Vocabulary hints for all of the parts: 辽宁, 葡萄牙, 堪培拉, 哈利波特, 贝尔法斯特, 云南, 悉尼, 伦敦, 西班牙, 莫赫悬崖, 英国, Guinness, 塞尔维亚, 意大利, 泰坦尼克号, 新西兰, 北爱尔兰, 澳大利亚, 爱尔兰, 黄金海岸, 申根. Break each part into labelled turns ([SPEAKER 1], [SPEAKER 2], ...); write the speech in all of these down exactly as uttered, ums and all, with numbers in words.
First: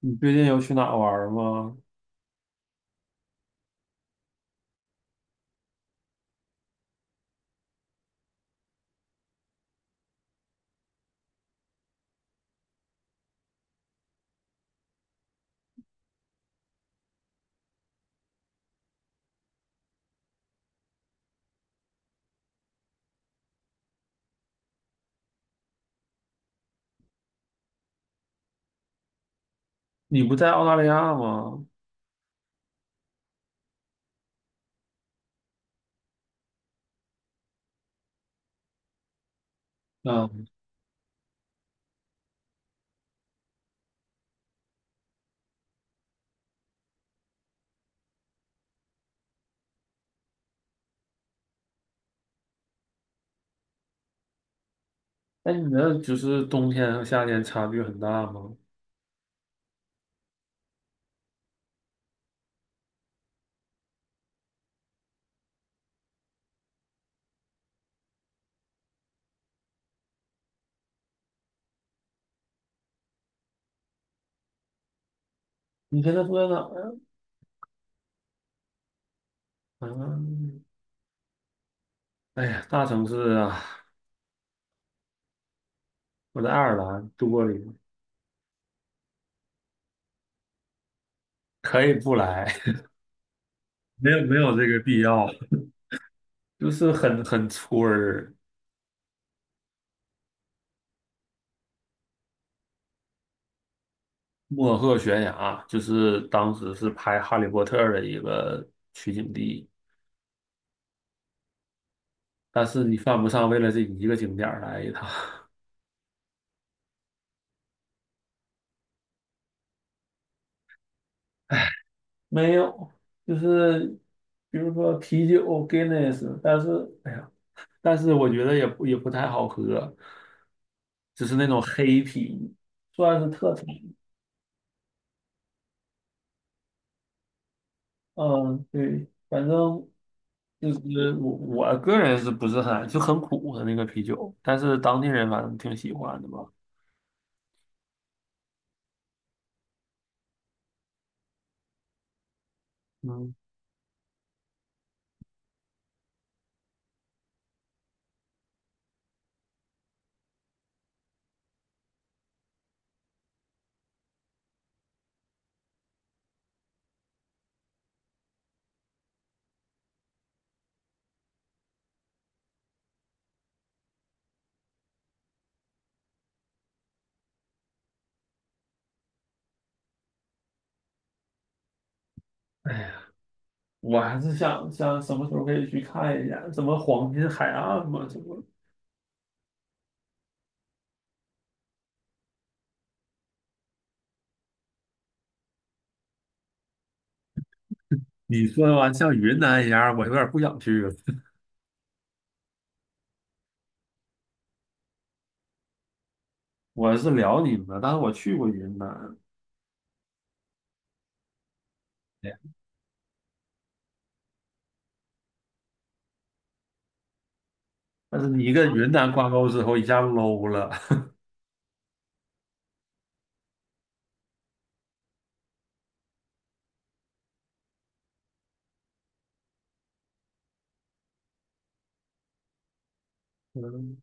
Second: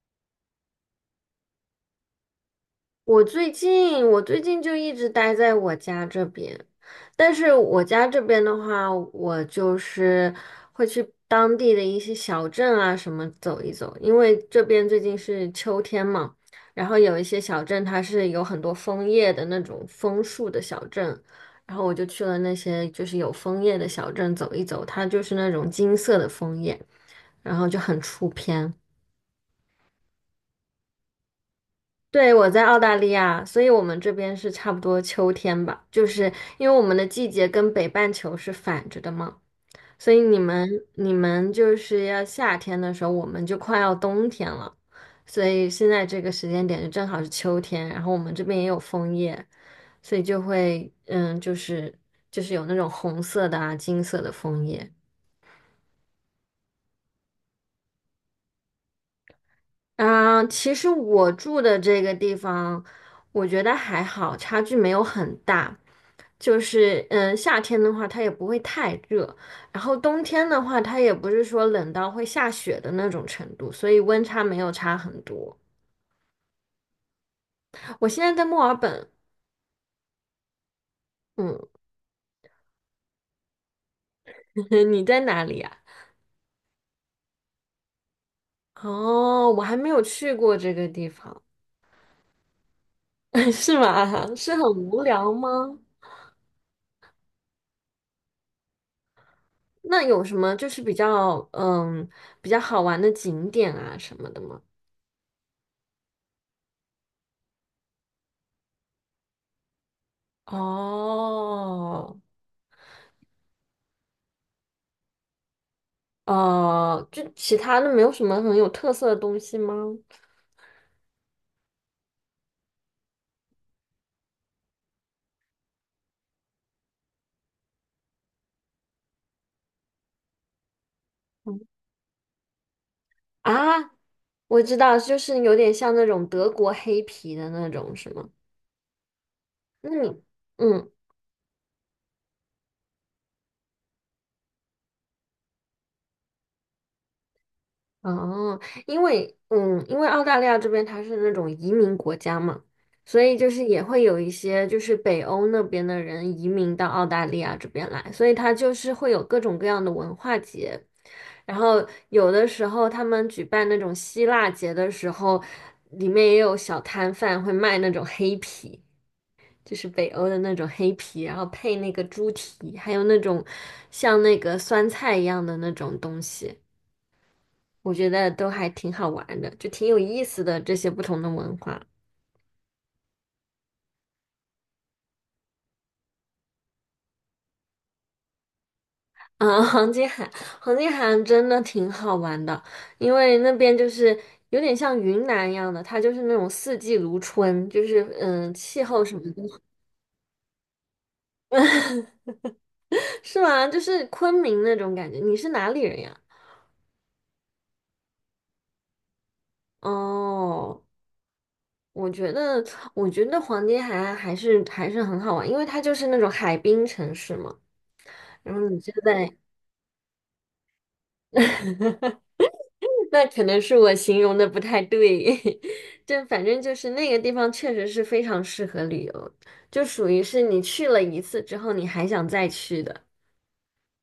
[SPEAKER 1] 你最近有去哪玩儿吗？
[SPEAKER 2] 我最近我最近就一直待在我家这边，但是我家这边的话，我就是会去当地的一些小镇啊什么走一走，因为这边最近是秋天嘛，然后有一些小镇它是有很多枫叶的那种枫树的小镇，然后我就去了那些就是有枫叶的小镇走一走，它就是那种金色的枫叶，然后就很出片。
[SPEAKER 1] 你不在澳大利亚吗？
[SPEAKER 2] 对，我在澳大利亚，所以我们这边是差不多秋天吧，就是因为我们的季节跟北半球是反着的嘛，所以
[SPEAKER 1] 啊，
[SPEAKER 2] 你们你们就是要夏天的时候，我们就快要冬天了，所以现在这个时间点就正好是秋天，然后我们这边也有枫叶，所以就会嗯，就是就是有那种红色的啊、金色的枫叶。
[SPEAKER 1] 那你那就是冬天和夏天差距很大吗？
[SPEAKER 2] 嗯，其实我住的这个地方，我觉得还好，差距没有很大。就是嗯，夏天的话它也不会太热，然后冬天的话它也不是说冷到会下雪的那种程度，所以温差没有差很多。
[SPEAKER 1] 你现在住在哪儿啊？
[SPEAKER 2] 我现在在墨尔本，
[SPEAKER 1] 嗯，
[SPEAKER 2] 嗯，
[SPEAKER 1] 哎呀，大城市啊，
[SPEAKER 2] 你在哪里呀？
[SPEAKER 1] 我在爱尔兰多里，
[SPEAKER 2] 哦，我还没有去过这个地方，
[SPEAKER 1] 可以不来，
[SPEAKER 2] 是
[SPEAKER 1] 没有
[SPEAKER 2] 吗？
[SPEAKER 1] 没
[SPEAKER 2] 是
[SPEAKER 1] 有
[SPEAKER 2] 很
[SPEAKER 1] 这个必
[SPEAKER 2] 无
[SPEAKER 1] 要，
[SPEAKER 2] 聊吗？
[SPEAKER 1] 就是很很村儿，
[SPEAKER 2] 那有什么就是比较嗯比较好玩的景点啊什么的吗？
[SPEAKER 1] 莫赫悬崖，就是当时是拍《哈利波特》的一个取景地，
[SPEAKER 2] 哦，
[SPEAKER 1] 但是你犯不上为了这一个景点儿来一趟。
[SPEAKER 2] 哦，就其他的没有什么很有特色的东西吗？
[SPEAKER 1] 没有，就是比如说啤酒 Guinness，但是哎呀，但是我觉得也不也不太好喝，只是那种
[SPEAKER 2] 嗯
[SPEAKER 1] 黑啤，算是特产。
[SPEAKER 2] 啊，我知道，就是有点像那种德国黑啤的那种，是吗？
[SPEAKER 1] 嗯，对，反正
[SPEAKER 2] 那你，
[SPEAKER 1] 就
[SPEAKER 2] 嗯
[SPEAKER 1] 是我我个人是不是很就很苦的那个啤酒，但是当地人反正挺喜欢的吧。
[SPEAKER 2] 哦，因为嗯，因为澳大利亚这边它是那种移民国家嘛，所
[SPEAKER 1] 嗯，
[SPEAKER 2] 以就是也会有一些就是北欧那边的人移民到澳大利亚这边来，所以它就是会有各种各样的文化节，然后有的时候他们举办那种希腊节的时候，里面也有小摊贩会卖那种黑啤，就是北欧的那种黑啤，然后配那个猪蹄，还有那种像那个酸菜一样的那种东西。我觉得都还挺好玩的，就挺有意思的这些不同的文化。
[SPEAKER 1] 哎呀，我还是想想什么时候可以去看一下，什么黄金海岸嘛，什么。
[SPEAKER 2] 啊，黄金海，黄金海岸真的挺好玩的，因为那边就是有点像云南一样的，它就是那种四季如春，就是
[SPEAKER 1] 你
[SPEAKER 2] 嗯，
[SPEAKER 1] 说
[SPEAKER 2] 气
[SPEAKER 1] 完
[SPEAKER 2] 候
[SPEAKER 1] 像
[SPEAKER 2] 什么
[SPEAKER 1] 云
[SPEAKER 2] 的，
[SPEAKER 1] 南一样，我有点不想去了。
[SPEAKER 2] 是吗？就是昆明那种感觉。你是哪里人呀？
[SPEAKER 1] 我是辽宁的，但是我去过云南，
[SPEAKER 2] 哦，我觉
[SPEAKER 1] 对
[SPEAKER 2] 得，我觉得黄金海岸还是还是很好玩，因为它就是那种海滨城市嘛。
[SPEAKER 1] 但是你
[SPEAKER 2] 然后
[SPEAKER 1] 跟
[SPEAKER 2] 你
[SPEAKER 1] 云
[SPEAKER 2] 就
[SPEAKER 1] 南挂
[SPEAKER 2] 在
[SPEAKER 1] 钩之后一下 low 了
[SPEAKER 2] 那可能是我形容的不太对，就反正就是那个地方确实是非常适合旅游，就属于是你去了一次之后你还想再去的，
[SPEAKER 1] 嗯，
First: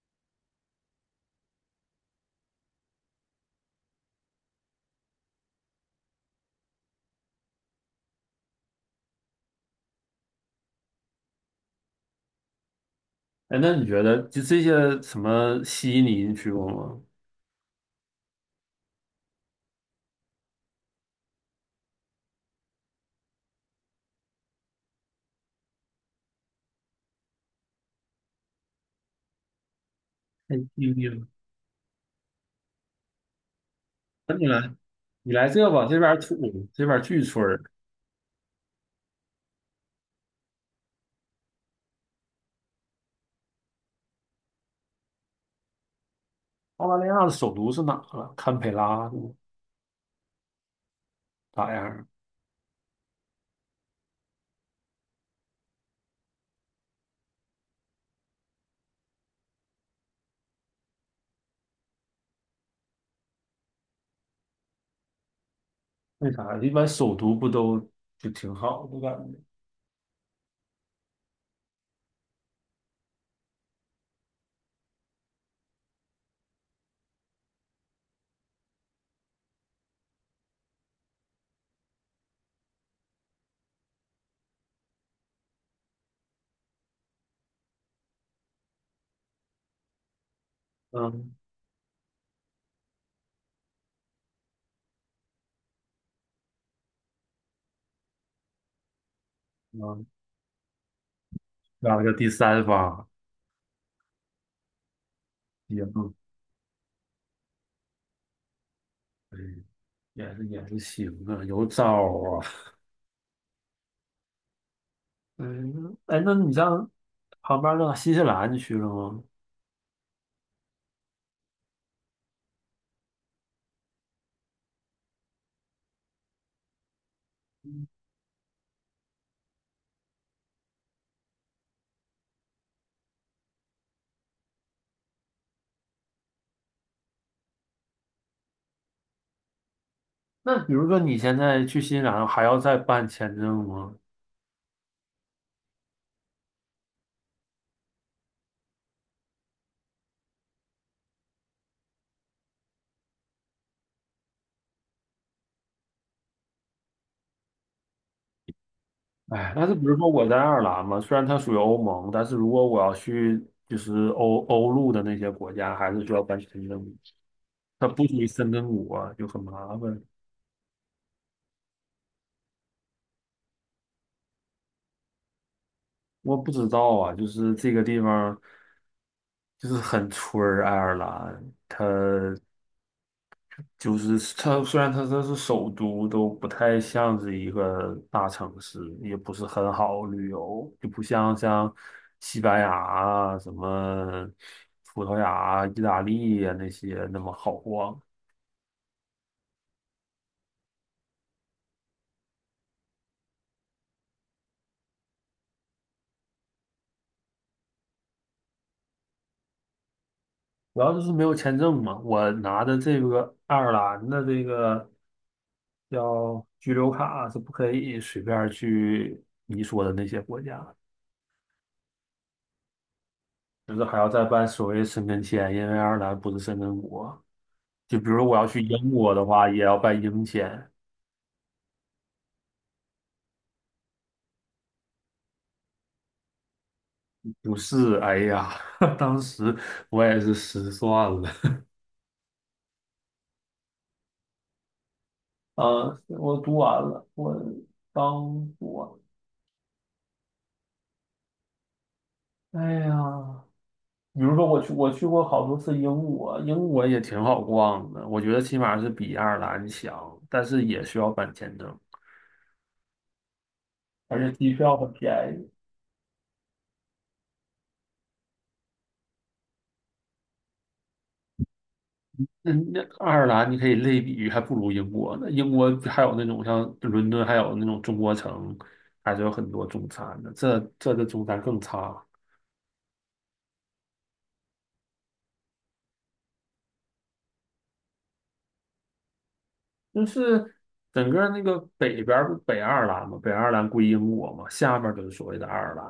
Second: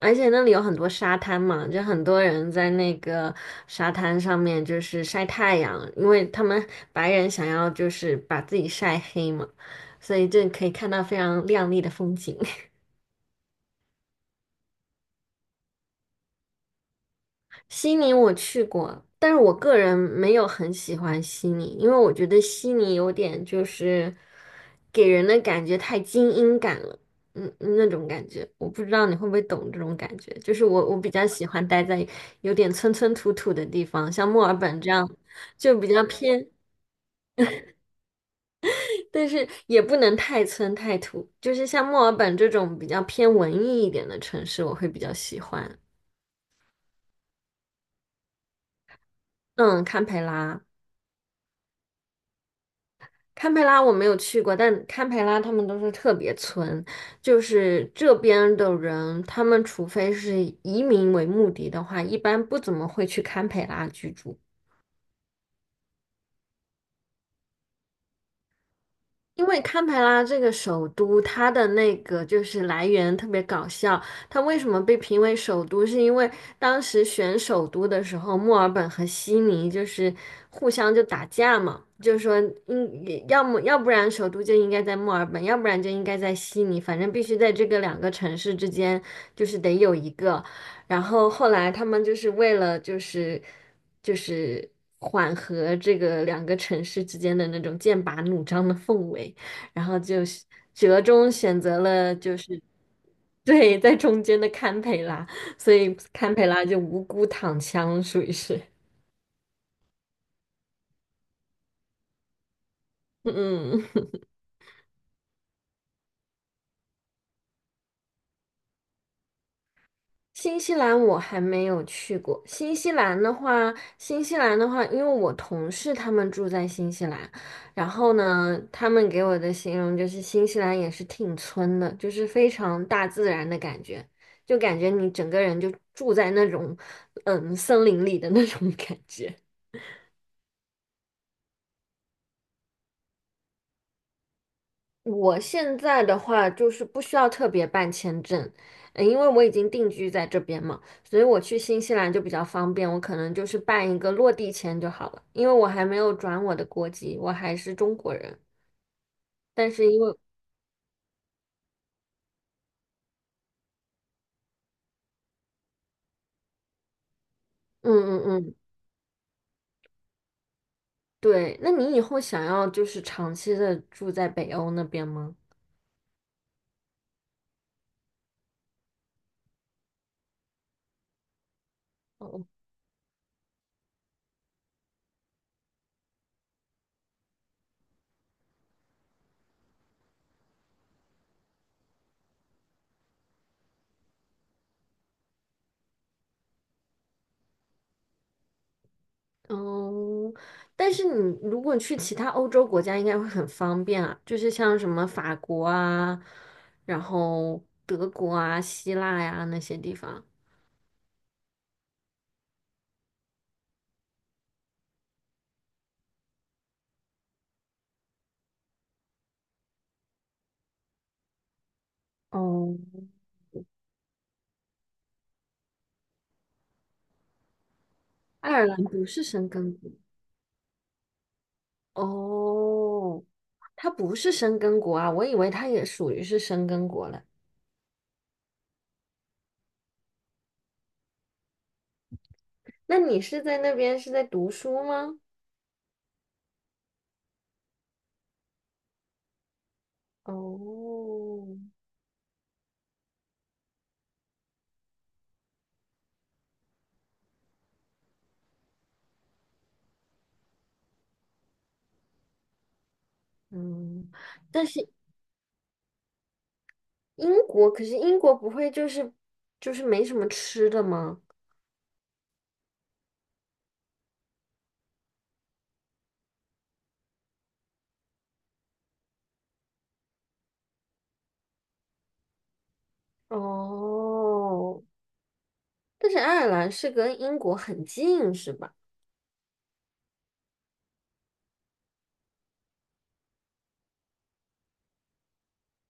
[SPEAKER 2] 而且那里有很多沙滩嘛，就很多人在那个沙滩上面就是晒太阳，因为他们白人想要就是把自己晒黑嘛，所以就可以看到非常亮丽的风景。
[SPEAKER 1] 哎，那你觉得就这些什么悉尼你去过吗？
[SPEAKER 2] 悉尼我去过，但是我个人没有很喜欢悉尼，因为我觉得悉尼有点就是给人的感觉太精英感了，嗯，那种感觉，我不知道你会不会懂这种感觉。就
[SPEAKER 1] 太
[SPEAKER 2] 是我
[SPEAKER 1] 丢
[SPEAKER 2] 我比
[SPEAKER 1] 丢了。
[SPEAKER 2] 较喜欢待在有点村村土土的地方，像
[SPEAKER 1] 那
[SPEAKER 2] 墨
[SPEAKER 1] 你
[SPEAKER 2] 尔
[SPEAKER 1] 来，
[SPEAKER 2] 本这样
[SPEAKER 1] 你来这
[SPEAKER 2] 就
[SPEAKER 1] 吧，
[SPEAKER 2] 比
[SPEAKER 1] 这
[SPEAKER 2] 较
[SPEAKER 1] 边儿土，
[SPEAKER 2] 偏，
[SPEAKER 1] 这边儿巨村儿
[SPEAKER 2] 但是也不能太村太土，就是像墨尔本这种比较偏文艺一点的城市，我会比较喜欢。
[SPEAKER 1] 澳大利亚的首都是哪啊？堪培拉是吗
[SPEAKER 2] 嗯，堪培拉。
[SPEAKER 1] 咋样？
[SPEAKER 2] 堪培拉我没有去过，但堪培拉他们都是特别村，就是这边的人，他们除非是移民为目的的话，一般不怎么会去堪培拉居住。
[SPEAKER 1] 为啥？一般首都不都就挺好的感觉？
[SPEAKER 2] 因为堪培拉这个首都，它的那个就是来源特别搞笑，它为什么被评为首都？是因为当时选首都的时候，墨尔本和悉尼就是互相就打架嘛，就说应要么要不然首都就应该在墨尔本，要不然就应该在悉尼，反正必须在这个两个城市之间，就是得有一个。然后
[SPEAKER 1] 嗯
[SPEAKER 2] 后来他们就是为了就是就是缓和这个两个城市之间的那种剑拔弩张的氛围。然后
[SPEAKER 1] 嗯，
[SPEAKER 2] 就是折中选择
[SPEAKER 1] 那个
[SPEAKER 2] 了
[SPEAKER 1] 第
[SPEAKER 2] 就是
[SPEAKER 1] 三方
[SPEAKER 2] 对在中间的堪培拉，所
[SPEAKER 1] 也
[SPEAKER 2] 以
[SPEAKER 1] 不，
[SPEAKER 2] 堪培拉就无辜躺枪，属于是。
[SPEAKER 1] 嗯也是也是行啊，有招儿啊。
[SPEAKER 2] 嗯嗯，
[SPEAKER 1] 嗯，哎，那你像旁边儿到新西兰去了吗？
[SPEAKER 2] 新西兰我还没有去过。新西兰的话，新西兰的话，因为我同事他们住在新西兰，然后呢，他们给我的形容就是新西兰也是挺村的，就是非常大自然的感觉，就感觉你整个人就住在那种嗯森林里的那种感觉。
[SPEAKER 1] 那比如说你现在去新西兰还要再办签证吗？
[SPEAKER 2] 我现在的话就是不需要特别办签证，呃因为我已经定居在这边嘛，所以我去新西兰就比较方便，我可能就是办一个落地签就好了，因为我还没有转我的国籍，我还是中国人。
[SPEAKER 1] 哎，但
[SPEAKER 2] 但
[SPEAKER 1] 是比
[SPEAKER 2] 是
[SPEAKER 1] 如
[SPEAKER 2] 因
[SPEAKER 1] 说
[SPEAKER 2] 为，
[SPEAKER 1] 我在爱尔兰嘛，虽然它属于欧盟，但是如果我要去就是欧欧陆的那些国家，还是需要办签证，它
[SPEAKER 2] 嗯
[SPEAKER 1] 不属于
[SPEAKER 2] 嗯
[SPEAKER 1] 申
[SPEAKER 2] 嗯，
[SPEAKER 1] 根国啊，就很麻烦。
[SPEAKER 2] 对，那你以后想要就是长期的住在北欧那边吗？
[SPEAKER 1] 我不知道啊，就是这个地方就是很村儿，爱尔兰它。
[SPEAKER 2] 哦
[SPEAKER 1] 就是它虽然它这是首都，都不太像是一个大城市，也不是很好旅游，就不像像西班牙啊、什么葡萄牙啊意大利啊那些那么好逛。
[SPEAKER 2] 哦，但是你如果去其他欧洲国家，应该会很方便啊，就是像什么法国啊，然后德国啊、希腊呀、那些地方。
[SPEAKER 1] 主要就是没有签证嘛。我拿的这个爱尔兰的这个叫居留卡是不可以随便去你说的那些国家。
[SPEAKER 2] 哦，
[SPEAKER 1] 就是还要再办所谓的申根签，因为爱尔兰不是申根国。就比如我要
[SPEAKER 2] 爱
[SPEAKER 1] 去
[SPEAKER 2] 尔兰
[SPEAKER 1] 英
[SPEAKER 2] 不
[SPEAKER 1] 国的
[SPEAKER 2] 是
[SPEAKER 1] 话，
[SPEAKER 2] 生
[SPEAKER 1] 也
[SPEAKER 2] 根
[SPEAKER 1] 要
[SPEAKER 2] 国。
[SPEAKER 1] 办英签。
[SPEAKER 2] 哦，它不是生根国啊，我以为它也属于是生根国了。
[SPEAKER 1] 不是，哎呀，当时我也是失算了。
[SPEAKER 2] 那你是在那边是在读书吗？
[SPEAKER 1] 啊，我读完了，我当我
[SPEAKER 2] 哦，
[SPEAKER 1] 完。哎呀，比如说我去，我去过好多次英国，英国也挺好逛的，我觉得起码是比爱尔兰强，但是也需要办签证，
[SPEAKER 2] 嗯，
[SPEAKER 1] 而且机
[SPEAKER 2] 但
[SPEAKER 1] 票
[SPEAKER 2] 是
[SPEAKER 1] 很便宜。
[SPEAKER 2] 英国，可是英国不会就是就是没什么吃的吗？
[SPEAKER 1] 嗯，那爱尔兰你可以类比于还不如英国呢。英国还有那种像伦敦，还有那种中国城，还是有很多中餐的。这这的中餐更差，
[SPEAKER 2] 哦，但是爱尔兰是跟英国很近，是吧？
[SPEAKER 1] 就是整个那个北边儿不北爱尔兰嘛，北爱尔兰归英国嘛，下面就是所谓的爱尔兰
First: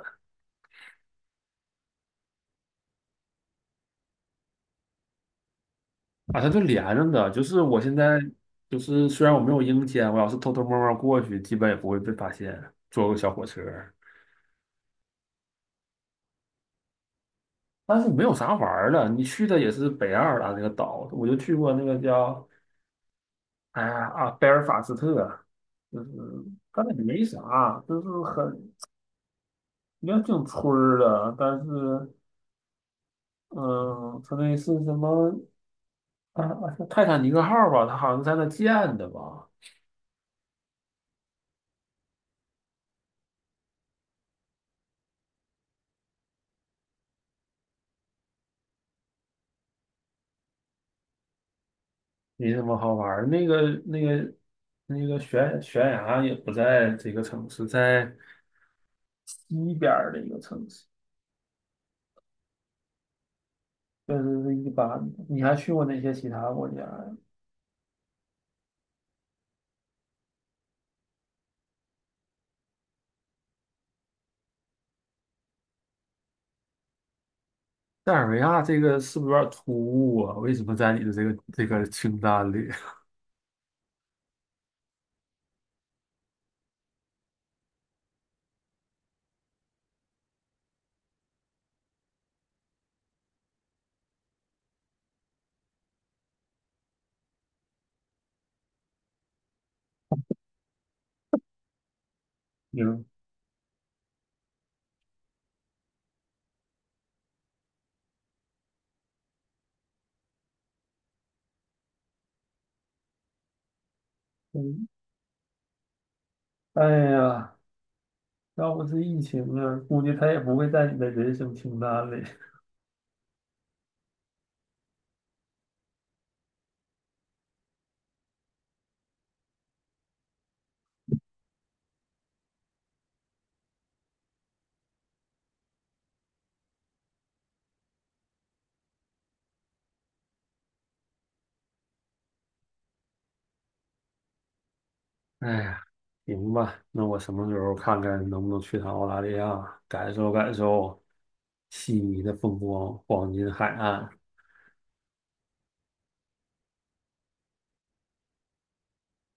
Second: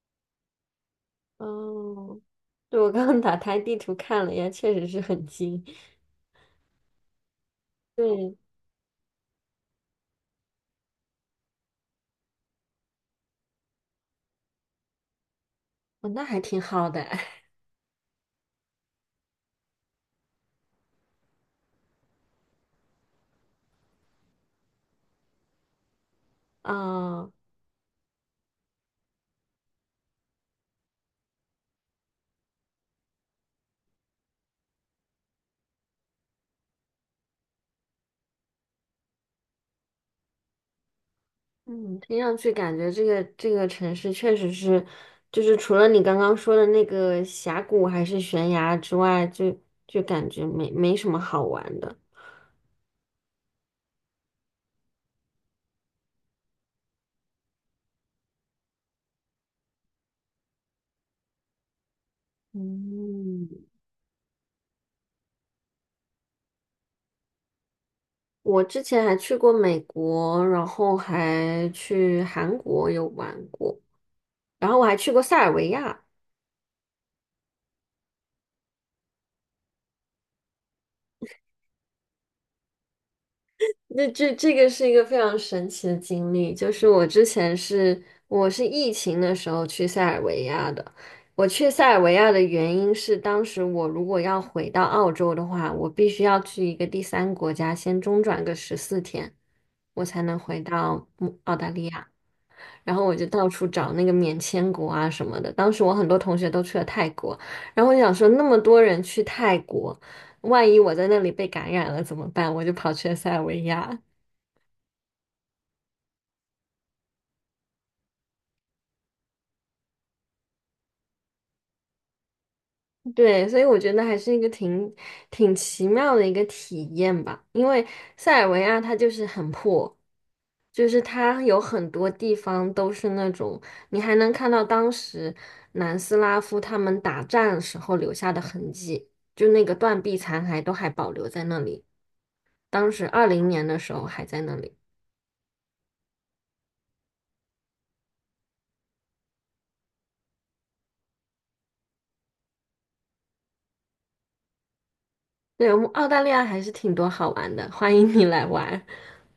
[SPEAKER 2] 哦，对，我刚刚打开地图看了一下，确实是很近。
[SPEAKER 1] 啊，它就连着的。就是我现在
[SPEAKER 2] 对，
[SPEAKER 1] 就是虽然我没有英签，我要是偷偷摸摸过去，基本也不会被发现，坐个小火车。
[SPEAKER 2] 哦，那还挺好的。
[SPEAKER 1] 但是没有啥玩儿的，你去的也是北爱尔兰那个岛，我就去过那个叫。哎呀啊，贝尔法斯特，就是但那没
[SPEAKER 2] 啊，
[SPEAKER 1] 啥，就是很也挺村儿的，但是，嗯，他那是什么啊？啊是泰坦尼克号吧？它好像在那建的吧？
[SPEAKER 2] 嗯，听上去感觉这个这个城市确实是，就是除了你刚刚说的那个峡谷还是悬崖之外，就就感觉没没什么好玩的。
[SPEAKER 1] 没什么好玩儿。那个那个那个悬悬崖也不在这个城市，在西边儿的一个城市，
[SPEAKER 2] 嗯，
[SPEAKER 1] 就是是一般的。你还去过那些其他国家呀？
[SPEAKER 2] 我之前还去过美国，然后还去韩国有玩过。然后我还去过塞尔维亚，
[SPEAKER 1] 塞尔维亚这个是不是有点突兀啊？为什么在你的这个这个清单里？
[SPEAKER 2] 那这这个是一个非常神奇的经历，就是我之前是我是疫情的时候去塞尔维亚的。我去塞尔维亚的原因是，当时我如果要回到澳洲的话，我必须要去一个第三国家先中转个十四天，我才能回到嗯澳大利亚。然
[SPEAKER 1] 明
[SPEAKER 2] 后我就到处找那个免签国啊什么的。当时我很多同学都去了泰国，然后我想说那么多人去泰国，万一我在那里被感染了怎么办？我就跑去了塞尔维亚。
[SPEAKER 1] 嗯，哎呀，要不是疫情啊，估计他也不会在你的人生清单里。
[SPEAKER 2] 对，所以我觉得还是一个挺挺奇妙的一个体验吧，因为塞尔维亚它就是很破，就是它有很多地方都是那种你还能看到当时南斯拉夫他们打战时候留下的痕迹，就那个断壁残骸都还保留在那里，当时二零年的时候还在那里。
[SPEAKER 1] 哎呀，行吧，那我什么时候看看能不能去趟澳大利亚，感受感受悉尼的风光，黄金海岸。
[SPEAKER 2] 对，我们澳大利亚还是挺多好玩的，欢迎你来玩。